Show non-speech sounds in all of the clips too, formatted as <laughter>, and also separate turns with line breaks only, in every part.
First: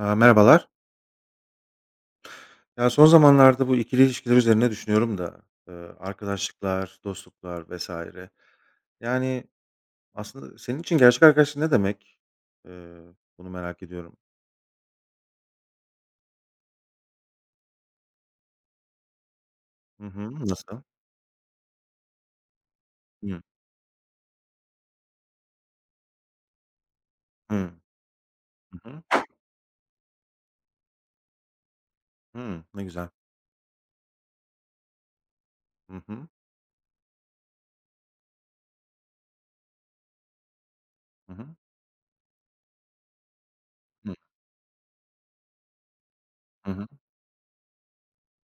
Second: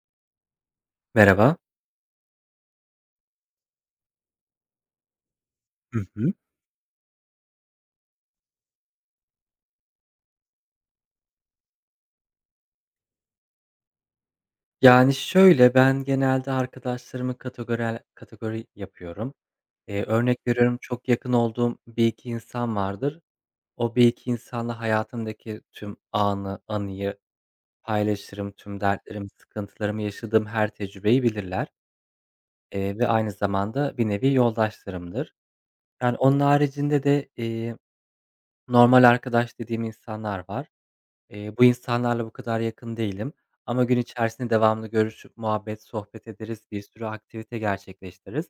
Aaa, merhabalar.
Merhaba.
Ya, son zamanlarda bu ikili ilişkiler üzerine düşünüyorum da,
Hı hı.
arkadaşlıklar, dostluklar vesaire. Yani, aslında senin için gerçek arkadaşlık ne demek? Eee, Bunu merak ediyorum.
Yani, şöyle, ben genelde arkadaşlarımı kategori yapıyorum. Eee,
Hı
örnek
hı.
veriyorum,
Nasıl?
çok yakın olduğum bir iki insan vardır.
Hıı.
O bir iki insanla hayatımdaki tüm anıyı
Hıı.
paylaşırım. Tüm
Hı hı.
dertlerimi, sıkıntılarımı, yaşadığım her tecrübeyi bilirler,
Hıı. Ne
ve
güzel.
aynı zamanda bir nevi yoldaşlarımdır.
Hı
Yani,
hı.
onun haricinde de, normal arkadaş dediğim insanlar var.
Hı hı.
Bu insanlarla bu kadar yakın değilim ama gün
Hı.
içerisinde devamlı görüşüp muhabbet, sohbet ederiz,
Hı
bir
hı.
sürü aktivite gerçekleştiririz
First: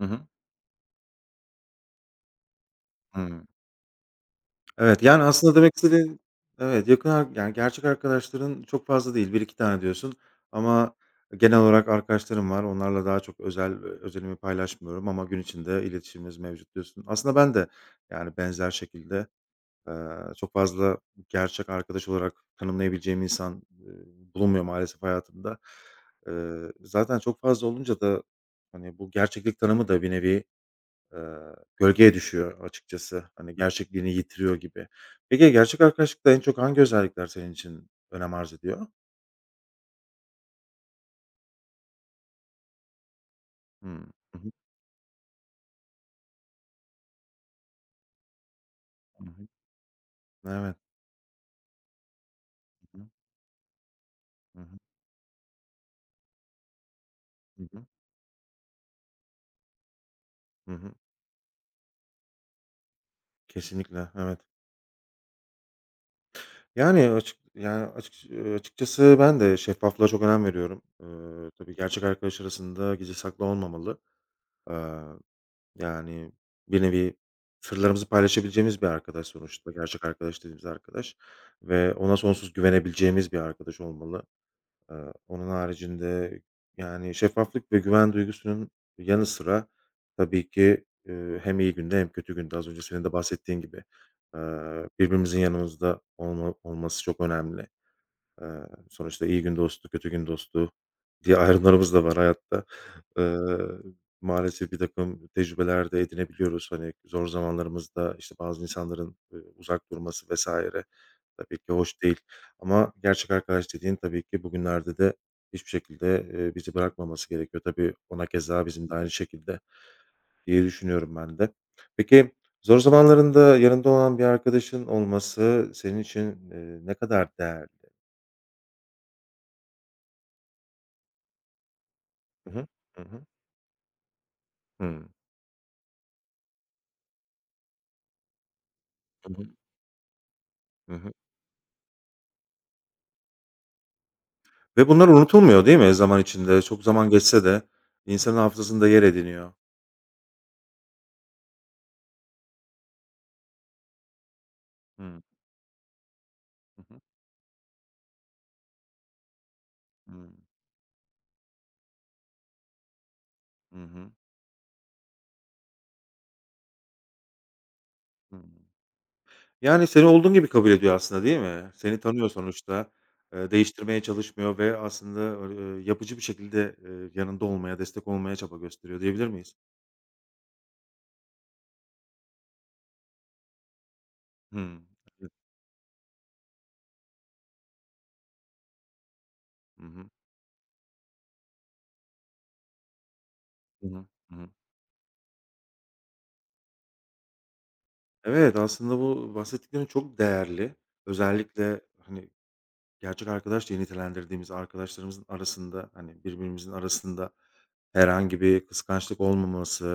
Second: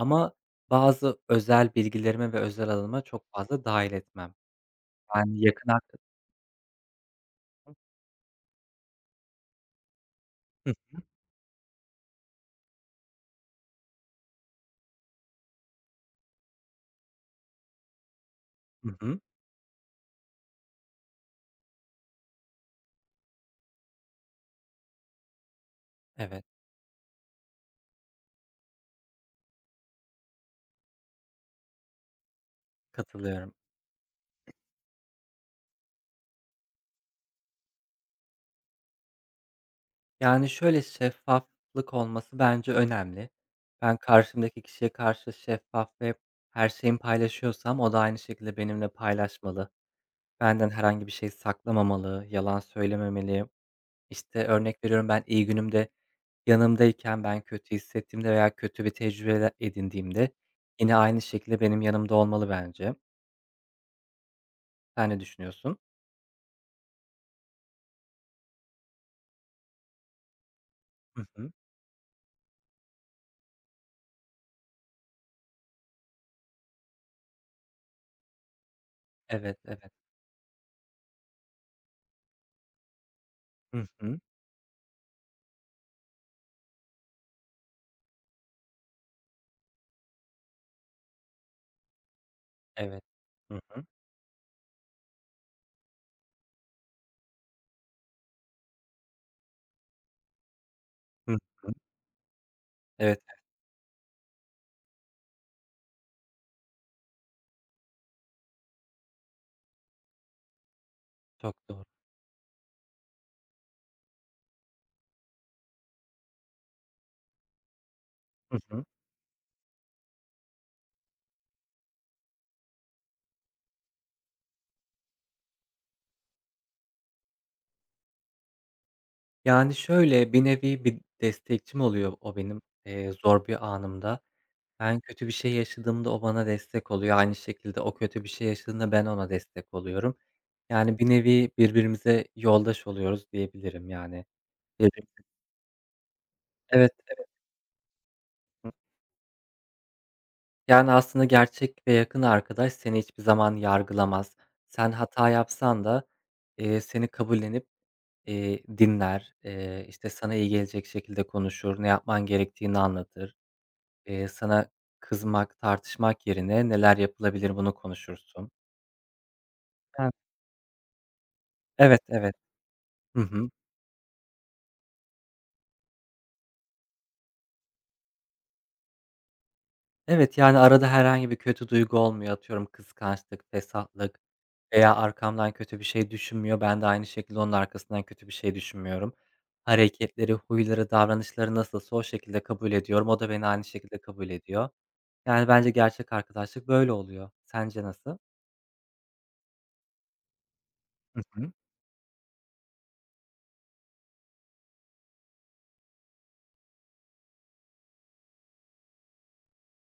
Hı hı.
bazı özel bilgilerime ve özel alanıma çok
Hıı.
fazla dâhil etmem.
Evet, yani,
Yani
aslında
yakın
demek
arka
istediğin. Evet, yakın yani, gerçek arkadaşların çok fazla değil, bir iki tane diyorsun
Hıh.
ama genel olarak arkadaşlarım var. Onlarla daha çok özelimi paylaşmıyorum ama gün içinde iletişimimiz mevcut diyorsun. Aslında ben de, yani, benzer
Hı hı.
şekilde, eee, çok fazla gerçek arkadaş olarak tanımlayabileceğim insan, bulunmuyor maalesef hayatımda.
Evet,
Zaten çok fazla olunca da, hani, bu gerçeklik tanımı da bir nevi gölgeye düşüyor açıkçası.
katılıyorum.
Hani, gerçekliğini yitiriyor gibi. Peki, gerçek arkadaşlıkta en çok hangi özellikler senin için önem arz ediyor?
Yani, şöyle, şeffaflık olması bence önemli. Ben
Hımm. Hı hı.
karşımdaki kişiye karşı şeffaf ve her şeyimi paylaşıyorsam o da aynı şekilde benimle
Hı hı.
paylaşmalı. Benden
Evet.
herhangi bir şey saklamamalı, yalan
Hı hı.
söylememeli. İşte,
Hı hı.
örnek veriyorum, ben iyi günümde yanımdayken ben
Hı
kötü
hı.
hissettiğimde veya kötü bir tecrübe edindiğimde
Hı hı.
yine aynı şekilde benim yanımda olmalı bence.
Kesinlikle, evet.
Sen ne düşünüyorsun?
Yani, açıkçası ben de şeffaflığa çok önem veriyorum.
Hı hı.
Tabii gerçek arkadaş arasında gizli saklı olmamalı. Eee Yani, bir nevi sırlarımızı paylaşabileceğimiz bir arkadaş
Evet,
sonuçta,
evet.
gerçek arkadaş dediğimiz arkadaş ve ona sonsuz güvenebileceğimiz bir arkadaş
Hı hı.
olmalı. Eee, Onun haricinde, yani, şeffaflık ve güven duygusunun yanı sıra tabii ki, hem iyi günde hem kötü günde az önce
Evet.
senin de
Hı
bahsettiğin
hı.
gibi, eee, birbirimizin yanımızda olması çok önemli. Sonuçta iyi gün dostu, kötü gün dostu
Hı
diye
hı.
ayrımlarımız da var hayatta.
Evet,
Eee, Maalesef birtakım tecrübeler de edinebiliyoruz. Hani, zor zamanlarımızda, işte, bazı insanların, uzak durması vesaire
çok
tabii ki
doğru.
hoş değil ama gerçek arkadaş dediğin tabii ki bugünlerde de hiçbir şekilde, bizi bırakmaması gerekiyor. Tabii ona
Hı
keza
hı.
bizim de aynı şekilde diye düşünüyorum ben de. Peki, zor zamanlarında yanında olan bir arkadaşın olması senin için, ne kadar değerli?
Yani, şöyle, bir nevi bir destekçim oluyor o
Hı
benim,
hı. Hı hı.
zor bir anımda. Ben
Hımm.
kötü bir şey yaşadığımda o bana destek oluyor. Aynı şekilde o kötü bir şey yaşadığında ben ona
Hı hı.
destek oluyorum.
Hı
Yani, bir
hı.
nevi birbirimize yoldaş oluyoruz diyebilirim, yani.
Ve
Evet.
bunlar unutulmuyor değil mi zaman içinde? Çok
Evet,
zaman geçse de insanın hafızasında yer ediniyor.
yani, aslında gerçek ve yakın arkadaş seni hiçbir zaman yargılamaz. Sen
Hımm.
hata yapsan da,
Hı hı.
seni kabullenip, dinler, işte, sana
Hımm.
iyi gelecek şekilde konuşur, ne yapman gerektiğini anlatır.
Hı hı.
Sana kızmak, tartışmak yerine neler yapılabilir bunu konuşursun.
Hımm. Yani, seni
Evet.
olduğun gibi kabul ediyor aslında değil mi?
Evet,
Seni tanıyor
evet.
sonuçta.
Hı hı.
Değiştirmeye çalışmıyor ve aslında, yapıcı bir şekilde, yanında olmaya, destek olmaya çaba gösteriyor diyebilir miyiz?
Evet, yani, arada herhangi bir kötü duygu olmuyor. Atıyorum kıskançlık, fesatlık.
Hımm.
Veya
Evet.
arkamdan kötü bir şey düşünmüyor. Ben de aynı şekilde onun arkasından kötü bir şey düşünmüyorum.
Hı hı.
Hareketleri, huyları, davranışları nasılsa o şekilde kabul ediyorum. O da beni aynı
Hı
şekilde
hı.
kabul
Hı hı.
ediyor. Yani, bence gerçek arkadaşlık böyle oluyor. Sence nasıl?
Evet, aslında bu bahsettiklerin çok değerli.
Hı hı.
Özellikle, hani, gerçek arkadaş diye nitelendirdiğimiz arkadaşlarımızın arasında, hani, birbirimizin arasında herhangi bir kıskançlık olmaması,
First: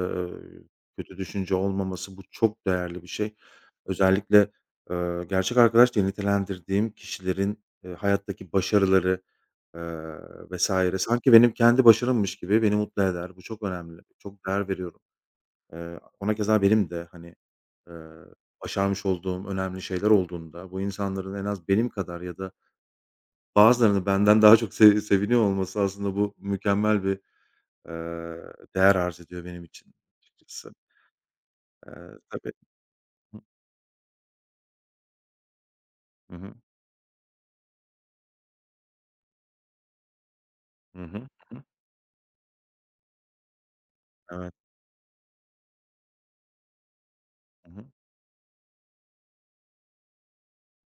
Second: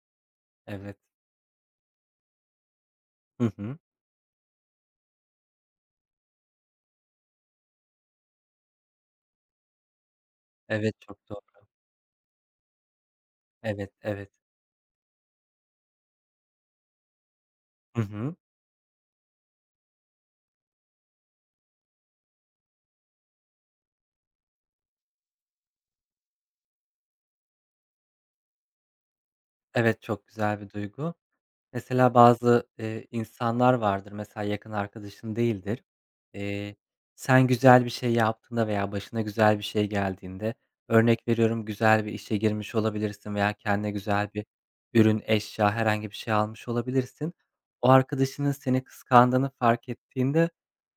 eee,
Evet.
kötü düşünce olmaması bu çok değerli bir şey.
Hı hı.
Özellikle, gerçek arkadaş diye nitelendirdiğim kişilerin, hayattaki başarıları, eee,
Evet,
vs.
çok
sanki benim
doğru.
kendi başarımmış gibi beni mutlu eder. Bu çok
Evet,
önemli.
evet.
Çok değer veriyorum. Ona keza benim de, hani, eee,
Hı hı.
başarmış olduğum önemli şeyler olduğunda bu insanların en az benim kadar ya da bazılarını benden daha çok seviniyor olması aslında bu mükemmel bir, değer arz ediyor benim için
Evet, çok güzel bir
açıkçası.
duygu. Mesela
Eee, tabii.
bazı,
Hı.
insanlar vardır, mesela yakın arkadaşın değildir.
Hı hı.
Eee, sen güzel bir şey yaptığında veya başına güzel bir şey geldiğinde,
Hı hı.
örnek
Hı.
veriyorum, güzel bir işe girmiş olabilirsin veya kendine güzel bir
Evet.
ürün, eşya, herhangi bir şey almış olabilirsin.
Hı hı.
O arkadaşının seni kıskandığını fark ettiğinde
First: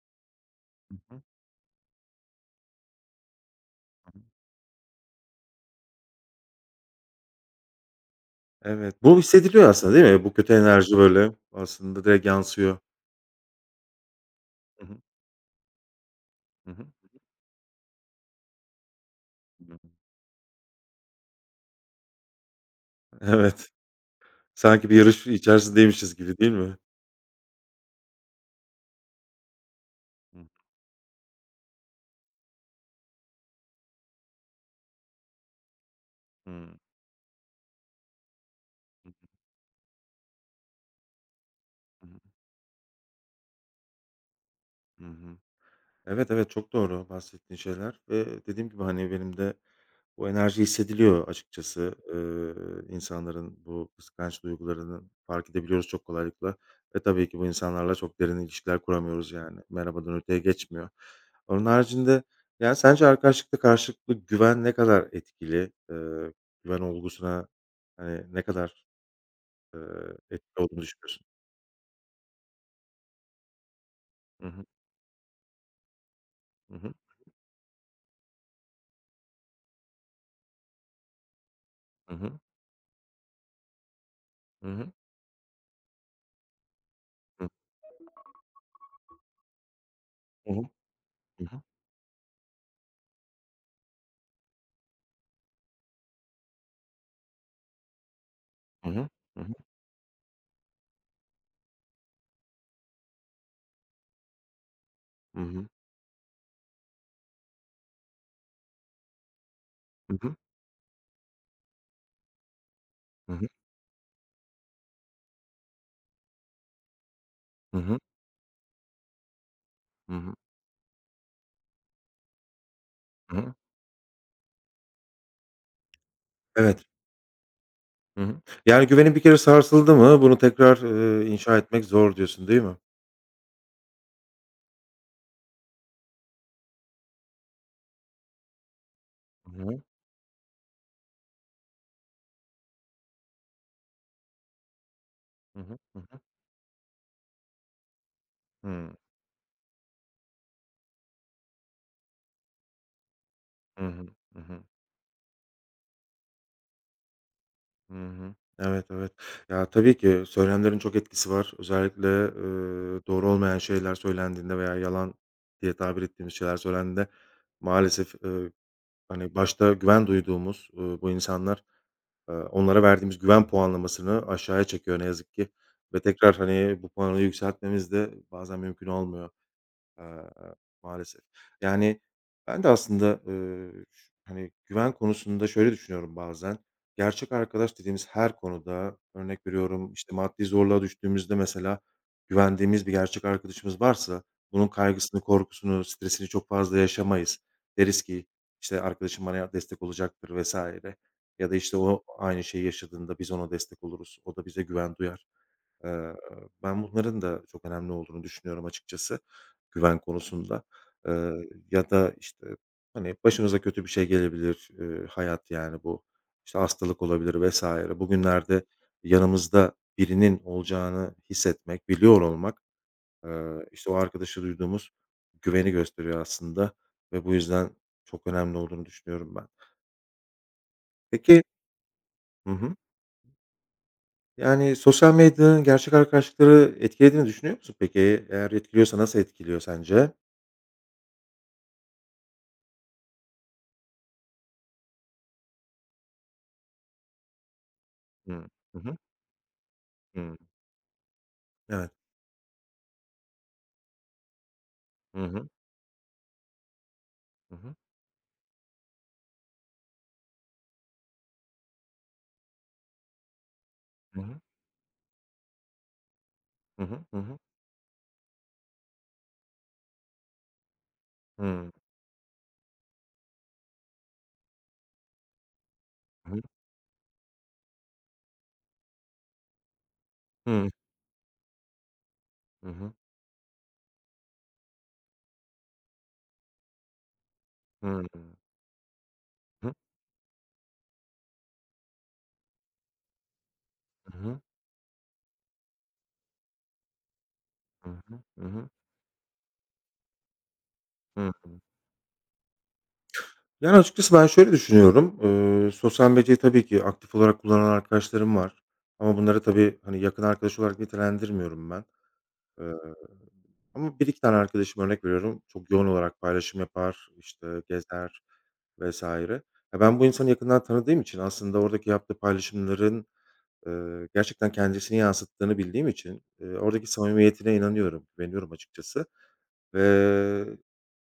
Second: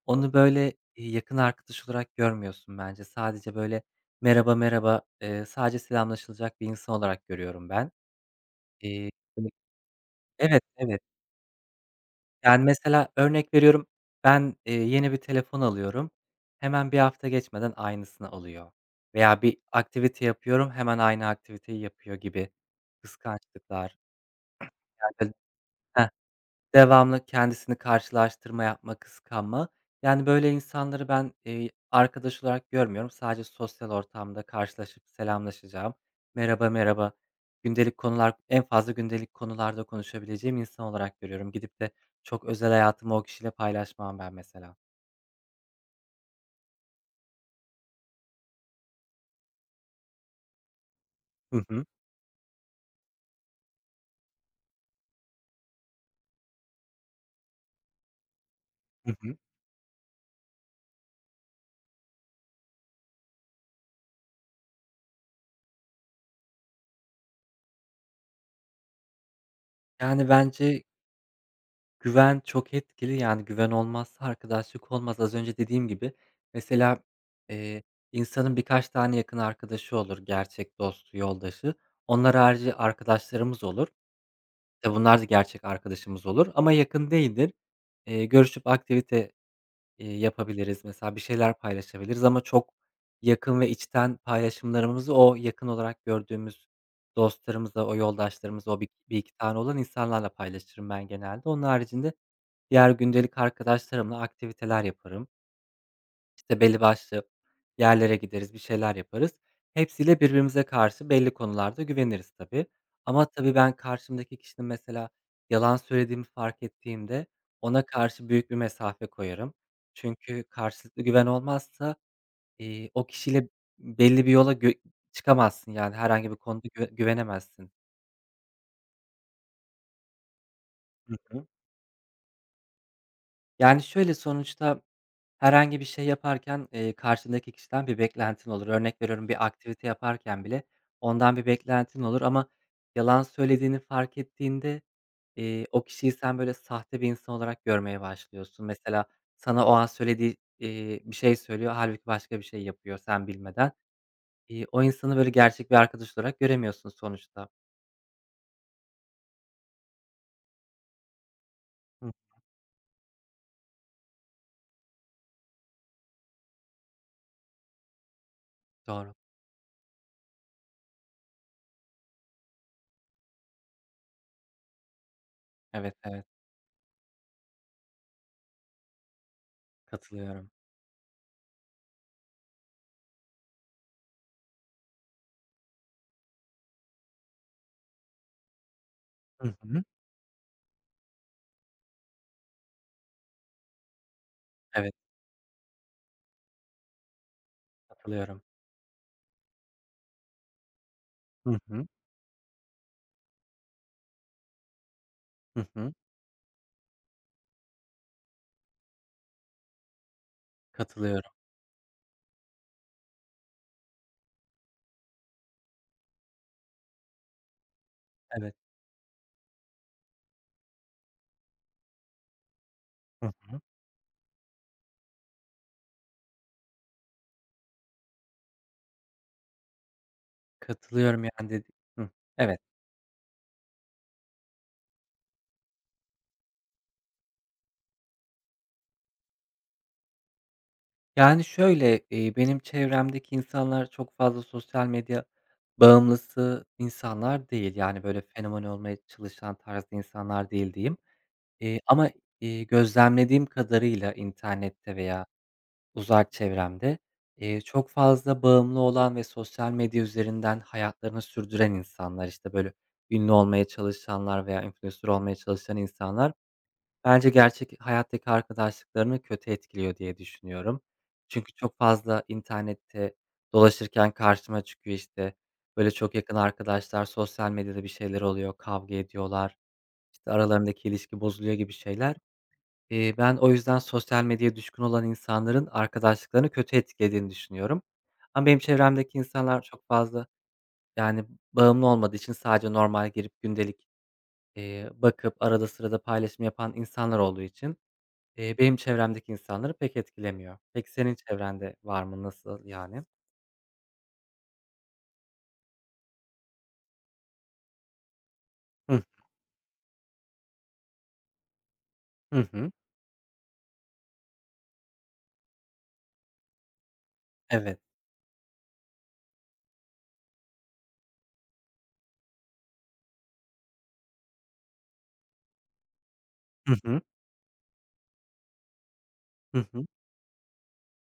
onu böyle,
Hı hı.
yakın arkadaş olarak görmüyorsun bence. Sadece böyle
Hı hı.
merhaba, merhaba, sadece selamlaşılacak bir insan olarak görüyorum ben.
Evet.
Eee
Bu
hani,
hissediliyor aslında değil mi? Bu kötü
evet,
enerji
evet.
böyle aslında direkt
Yani,
yansıyor.
mesela örnek veriyorum, ben,
Hı hı.
yeni bir telefon alıyorum,
Hı hı.
hemen bir hafta geçmeden aynısını alıyor veya bir
Hı hı.
aktivite yapıyorum, hemen aynı aktiviteyi yapıyor gibi
Evet.
kıskançlıklar.
Sanki bir yarış
Yani, heh.
içerisindeymişiz gibi değil mi?
Devamlı kendisini karşılaştırma yapma, kıskanma. Yani,
Hı.
böyle insanları ben, arkadaş olarak görmüyorum. Sadece sosyal ortamda karşılaşıp selamlaşacağım, merhaba,
Hıı.
merhaba, gündelik konular, en fazla
Hı hı.
gündelik konularda konuşabileceğim insan olarak görüyorum. Gidip de
Hı hı.
çok özel hayatımı o kişiyle paylaşmam ben mesela.
Hı hı. Evet, evet, çok doğru bahsettiğin şeyler ve dediğim gibi, hani, benim de bu enerji hissediliyor
Hı hı.
açıkçası. İnsanların bu kıskanç duygularını fark edebiliyoruz çok kolaylıkla ve tabii ki bu insanlarla çok derin ilişkiler
Hı
kuramıyoruz
hı.
yani. Merhabadan öteye geçmiyor. Onun haricinde, yani, sence arkadaşlıkta karşılıklı güven ne kadar etkili? Güven olgusuna, hani, ne kadar, eee,
Yani,
etkili olduğunu
bence
düşünüyorsun?
güven çok etkili, yani, güven olmazsa arkadaşlık olmaz. Az önce dediğim gibi,
Hı hı.
mesela, eee, insanın birkaç tane yakın arkadaşı olur, gerçek dostu, yoldaşı.
Hı
Onlar
hı.
harici arkadaşlarımız olur.
Hı hı.
Tabii bunlar da gerçek arkadaşımız olur ama yakın
Hı.
değildir. Görüşüp aktivite,
Hı hı.
yapabiliriz, mesela bir
Hı
şeyler
hı.
paylaşabiliriz ama çok yakın ve içten paylaşımlarımızı o yakın olarak gördüğümüz dostlarımızla, o yoldaşlarımızla, o bir
Hı hı.
bir iki
Hı.
tane olan insanlarla paylaşırım ben genelde. Onun haricinde diğer gündelik arkadaşlarımla aktiviteler yaparım.
Hı hı.
İşte, belli başlı yerlere gideriz, bir şeyler yaparız.
Hı
Hepsiyle
hı.
birbirimize karşı belli konularda güveniriz tabii. Ama
Hı hı.
tabii ben karşımdaki kişinin mesela yalan söylediğimi fark ettiğimde
Hı
ona
hı.
karşı büyük bir mesafe koyarım.
Hı hı.
Çünkü karşılıklı güven olmazsa, o
Hı
kişiyle
hı.
belli bir yola çıkamazsın, yani, herhangi bir konuda güve
Evet.
güvenemezsin.
Hı hı. Yani, güvenin bir kere sarsıldı mı bunu tekrar,
Hı hı.
inşa etmek zor diyorsun, değil mi?
Yani, şöyle, sonuçta herhangi bir şey yaparken, karşındaki kişiden bir beklentin olur. Örnek veriyorum, bir
Hı hı.
aktivite yaparken bile ondan bir beklentin olur ama yalan söylediğini fark ettiğinde,
Hı hı.
o
Hı
kişiyi
hı.
sen, böyle, sahte bir insan olarak görmeye başlıyorsun.
Hıı.
Mesela sana o an söylediği, bir şey söylüyor, halbuki başka bir şey yapıyor sen bilmeden.
Hı hı. Hı hı.
O insanı, böyle, gerçek bir arkadaş olarak göremiyorsun sonuçta.
Hı hı. Evet, evet. Ya, tabii ki söylemlerin çok etkisi var. Özellikle,
Hı,
doğru olmayan şeyler söylendiğinde veya yalan diye tabir ettiğimiz şeyler söylendiğinde maalesef,
doğru.
hani, başta güven duyduğumuz, bu insanlar onlara verdiğimiz güven puanlamasını aşağıya çekiyor ne yazık ki
Evet,
ve
evet,
tekrar, hani, bu puanı yükseltmemiz de bazen mümkün olmuyor. Eee,
katılıyorum.
Maalesef. Yani, ben de aslında, ş hani, güven konusunda şöyle düşünüyorum bazen, gerçek arkadaş dediğimiz her konuda, örnek
Hı hı.
veriyorum, işte, maddi zorluğa düştüğümüzde mesela güvendiğimiz bir gerçek arkadaşımız varsa bunun
Evet,
kaygısını, korkusunu, stresini çok fazla yaşamayız. Deriz ki,
katılıyorum.
işte, "Arkadaşım bana destek olacaktır." vesaire ya
Hı
da, işte,
hı.
o aynı şeyi yaşadığında biz ona destek oluruz. O da bize güven duyar.
Hı hı.
Eee, Ben bunların da çok önemli olduğunu düşünüyorum açıkçası. Güven konusunda,
Katılıyorum.
ya da, işte, hani, başınıza kötü bir şey gelebilir, hayat, yani, bu, işte, hastalık olabilir vesaire.
Evet.
Bugünlerde yanımızda birinin olacağını hissetmek, biliyor olmak,
Hı hı.
işte, o arkadaşı duyduğumuz güveni gösteriyor aslında ve bu yüzden çok önemli olduğunu düşünüyorum ben.
Katılıyorum
Peki.
yani dedi Hıh.
Hı
Evet.
hı. Yani, sosyal medyanın gerçek arkadaşlıkları etkilediğini düşünüyor musun peki? Eğer etkiliyorsa nasıl etkiliyor sence?
Yani, şöyle, benim çevremdeki insanlar çok fazla sosyal medya bağımlısı insanlar değil. Yani, böyle
Hıı.
fenomen
Hı
olmaya
hı.
çalışan tarzda insanlar değil diyeyim. Eee,
Evet.
ama, gözlemlediğim kadarıyla internette
Hı
veya
hı.
uzak çevremde,
Hı hı.
çok fazla bağımlı olan ve sosyal medya üzerinden hayatlarını sürdüren insanlar, işte, böyle ünlü olmaya
Hı hı.
çalışanlar veya influencer olmaya çalışan insanlar
Hı hı.
bence
Hı
gerçek hayattaki arkadaşlıklarını kötü etkiliyor diye düşünüyorum. Çünkü
hı.
çok fazla internette dolaşırken karşıma çıkıyor, işte, böyle, çok yakın
Hıı.
arkadaşlar, sosyal medyada bir şeyler oluyor, kavga ediyorlar, işte, aralarındaki ilişki bozuluyor gibi şeyler.
Hı hı.
Ben o yüzden sosyal medyaya düşkün olan insanların arkadaşlıklarını kötü etkilediğini düşünüyorum.
Hıı. Hı hı.
Ama benim çevremdeki insanlar
Hıı.
çok fazla, yani, bağımlı olmadığı için sadece normal girip gündelik,
Hı hı.
bakıp arada sırada paylaşım yapan insanlar olduğu için
Hı hı. Hı hı. Hı
Eee,
hı.
benim çevremdeki insanları pek etkilemiyor. Peki senin
Hı hı.
çevrende var mı? Nasıl yani?
Yani, açıkçası ben şöyle düşünüyorum. Sosyal medyayı tabii ki aktif olarak kullanan arkadaşlarım var
Hıh.
ama bunları tabii, hani, yakın arkadaş olarak nitelendirmiyorum ben.
Hı
Eee,
hı.
Ama bir iki tane arkadaşım, örnek veriyorum, çok yoğun olarak paylaşım yapar, işte,
Evet.
gezer vs. Ya, ben bu insanı yakından tanıdığım için aslında oradaki yaptığı paylaşımların gerçekten kendisini yansıttığını bildiğim için,
Hı
oradaki
hı.
samimiyetine inanıyorum, güveniyorum açıkçası
Hı hı.
ve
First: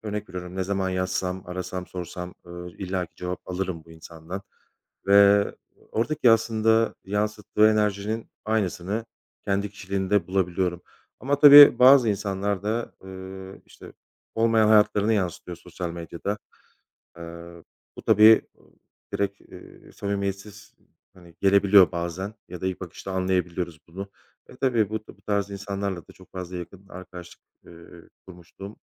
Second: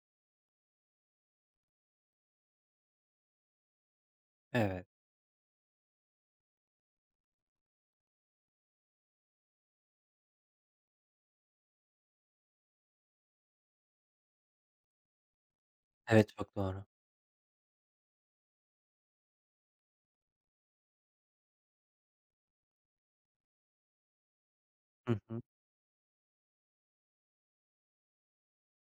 örnek veriyorum, ne zaman yazsam, arasam, sorsam, illaki cevap alırım bu insandan
Evet.
ve oradaki aslında yansıttığı enerjinin aynısını kendi kişiliğinde bulabiliyorum. Ama tabii bazı insanlar da, işte, olmayan hayatlarını yansıtıyor sosyal
Evet,
medyada.
çok doğru.
Eee, Bu tabii direkt, samimiyetsiz hani, gelebiliyor bazen ya da ilk bakışta anlayabiliyoruz bunu. Tabii bu
Hı
bu
hı.
tarz insanlarla da çok fazla yakın arkadaşlık, kurmuşluğum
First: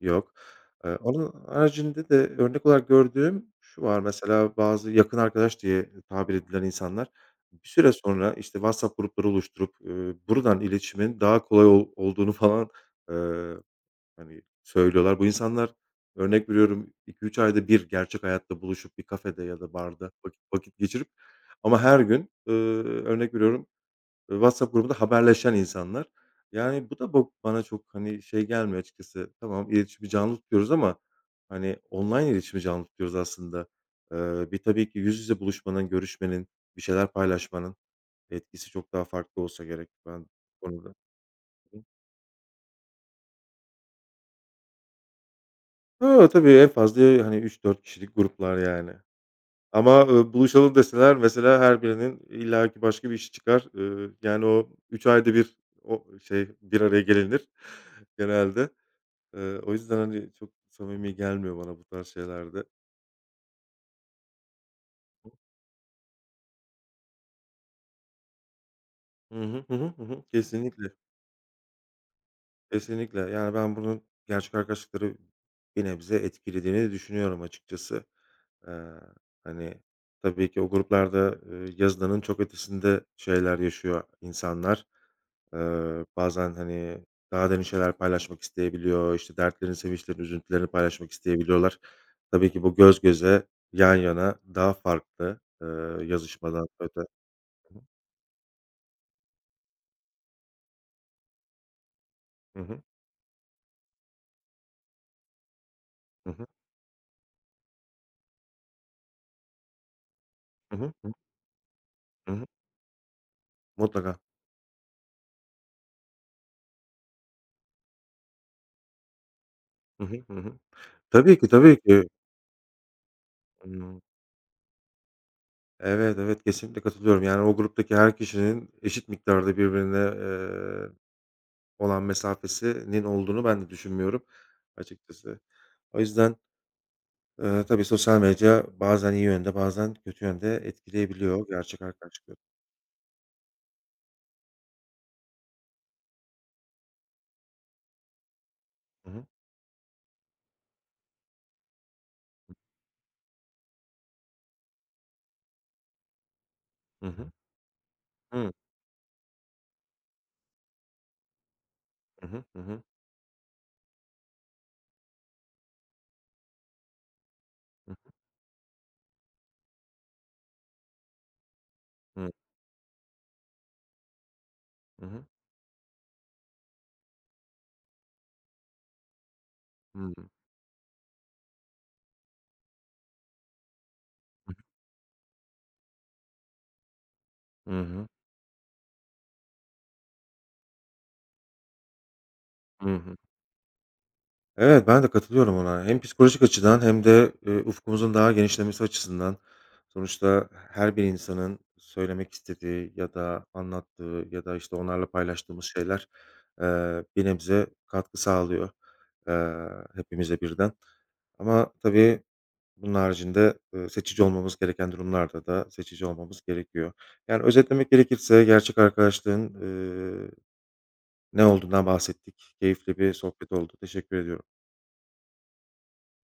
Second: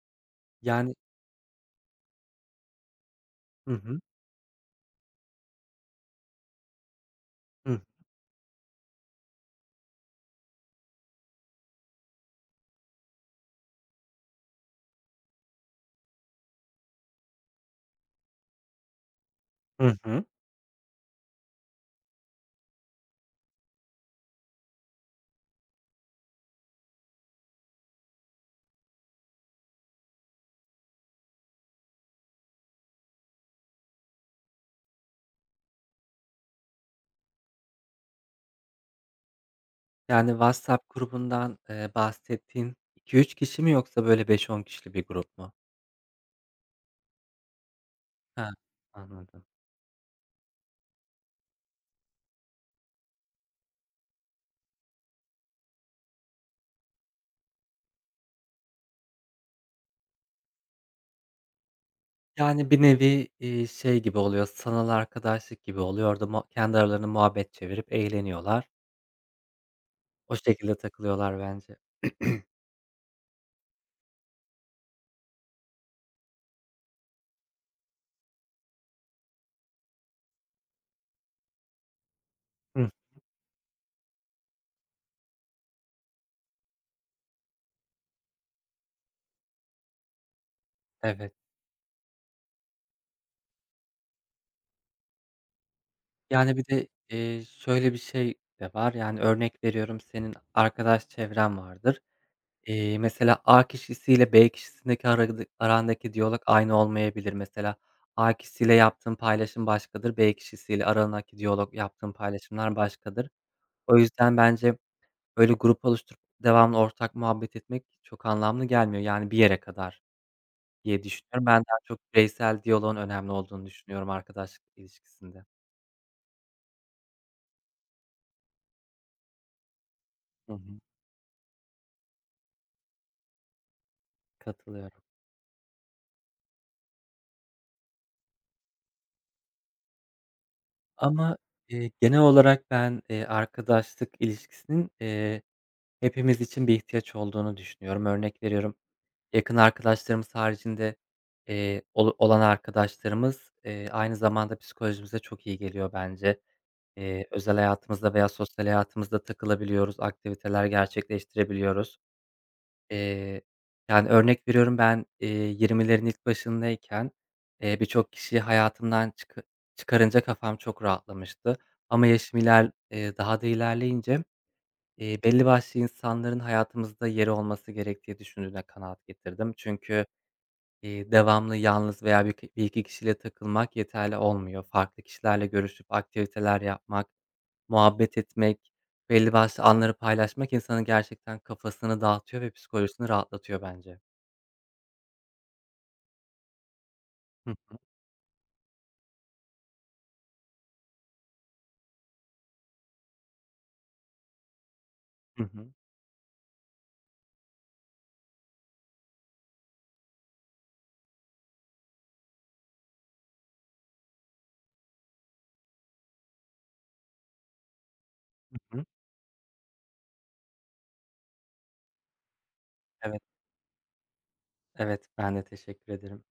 yok.
Yani.
Onun haricinde de örnek olarak gördüğüm
Hı
şu
hı.
var mesela bazı yakın arkadaş diye tabir edilen insanlar bir
Hıh.
süre sonra, işte, WhatsApp grupları oluşturup, buradan iletişimin daha kolay olduğunu falan, eee hani, söylüyorlar. Bu insanlar, örnek veriyorum, iki üç ayda bir gerçek hayatta buluşup bir kafede ya da
Hı
barda
hı.
vakit vakit geçirip ama her gün, örnek veriyorum, WhatsApp grubunda haberleşen insanlar. Yani, bu da bana çok, hani, şey gelmiyor açıkçası. Tamam, iletişimi canlı tutuyoruz ama, hani, online iletişimi canlı tutuyoruz aslında. Bir tabii ki yüz yüze buluşmanın, görüşmenin, bir şeyler paylaşmanın etkisi çok daha farklı olsa gerek ben
Yani
bu
WhatsApp
konuda.
grubundan, bahsettiğin 2-3 kişi mi yoksa böyle beş on kişilik bir grup mu?
Ha, tabii en fazla, hani, üç dört kişilik
Ha,
gruplar yani.
anladım.
Ama, buluşalım deseler mesela her birinin illaki başka bir işi çıkar. Yani o 3 ayda bir o şey bir araya gelinir <laughs> genelde. O yüzden, hani, çok samimi gelmiyor bana bu tarz şeylerde.
Yani bir nevi, şey gibi oluyor, sanal arkadaşlık gibi oluyor. Orada kendi aralarında muhabbet çevirip eğleniyorlar.
Hı hı. Hı hı. Hı hı.
O şekilde
Kesinlikle.
takılıyorlar bence.
Kesinlikle. Yani, ben bunun gerçek arkadaşlıkları bir nebze etkilediğini de düşünüyorum açıkçası. Eee, Hani, tabii ki o gruplarda, yazılanın çok
Hıh.
ötesinde şeyler yaşıyor insanlar. Bazen, hani, daha derin şeyler paylaşmak isteyebiliyor, işte, dertlerini, sevinçlerini, üzüntülerini paylaşmak
Evet.
isteyebiliyorlar. Tabii ki bu göz göze, yan yana daha farklı,
Yani, bir
yazışmadan
de,
öte.
şöyle bir şey de var, yani, örnek veriyorum, senin arkadaş çevren vardır.
Hı hı.
Mesela A kişisiyle B kişisindeki arandaki
Hı
diyalog
hı.
aynı olmayabilir. Mesela A kişisiyle yaptığın paylaşım başkadır, B
Hı hı.
kişisiyle
Hı hı.
arandaki diyalog yaptığın
Hı hı.
paylaşımlar başkadır. O
Mutlaka.
yüzden bence öyle grup oluşturup devamlı ortak muhabbet etmek çok anlamlı gelmiyor, yani, bir yere kadar
Hı hı. Hı hı.
diye
Tabii
düşünüyorum.
ki,
Ben daha
tabii
çok
ki.
bireysel diyaloğun önemli olduğunu
Hımm.
düşünüyorum arkadaşlık ilişkisinde.
Evet, evet, kesinlikle katılıyorum. Yani, o gruptaki her kişinin eşit miktarda birbirine,
Hı hı.
olan mesafesinin olduğunu ben de düşünmüyorum
Katılıyorum.
açıkçası. O yüzden, tabii sosyal medya bazen iyi yönde bazen kötü yönde
Ama,
etkileyebiliyor gerçek
genel
arkadaşlıkları.
olarak ben, arkadaşlık ilişkisinin, hepimiz için bir ihtiyaç olduğunu düşünüyorum. Örnek veriyorum,
Hı hı.
yakın arkadaşlarımız haricinde, ol olan arkadaşlarımız, aynı zamanda psikolojimize çok iyi geliyor bence.
Hı
Eee,
hı.
özel hayatımızda veya
Hı.
sosyal hayatımızda takılabiliyoruz, aktiviteler gerçekleştirebiliyoruz.
Hı hı. Hı hı.
Eee, yani, örnek veriyorum, ben, 20'lerin ilk başındayken, birçok kişiyi hayatımdan çıkarınca kafam çok rahatlamıştı. Ama
Hı hı.
yaşım iler daha da ilerleyince,
Hı hı.
belli başlı insanların hayatımızda yeri olması gerektiği düşündüğüne kanaat getirdim.
Hı
Çünkü,
hı.
devamlı yalnız veya bir iki kişiyle takılmak yeterli olmuyor. Farklı kişilerle görüşüp aktiviteler yapmak,
Hı hı. Hı hı.
muhabbet etmek, belli başlı anları paylaşmak insanın gerçekten kafasını dağıtıyor ve psikolojisini rahatlatıyor bence.
Evet, ben de katılıyorum ona. Hem psikolojik açıdan hem de,
Hı.
ufkumuzun daha genişlemesi açısından sonuçta her bir insanın söylemek istediği ya da anlattığı ya da, işte, onlarla
Hı
paylaştığımız
hı.
şeyler, bir nebze katkı sağlıyor, eee, hepimize birden. Ama tabii bunun haricinde, seçici olmamız gereken durumlarda da seçici olmamız gerekiyor. Yani özetlemek gerekirse gerçek
Hı.
arkadaşlığın, eee, ne olduğundan bahsettik. Keyifli bir
Evet,
sohbet oldu. Teşekkür ediyorum.
evet. Ben de teşekkür ederim.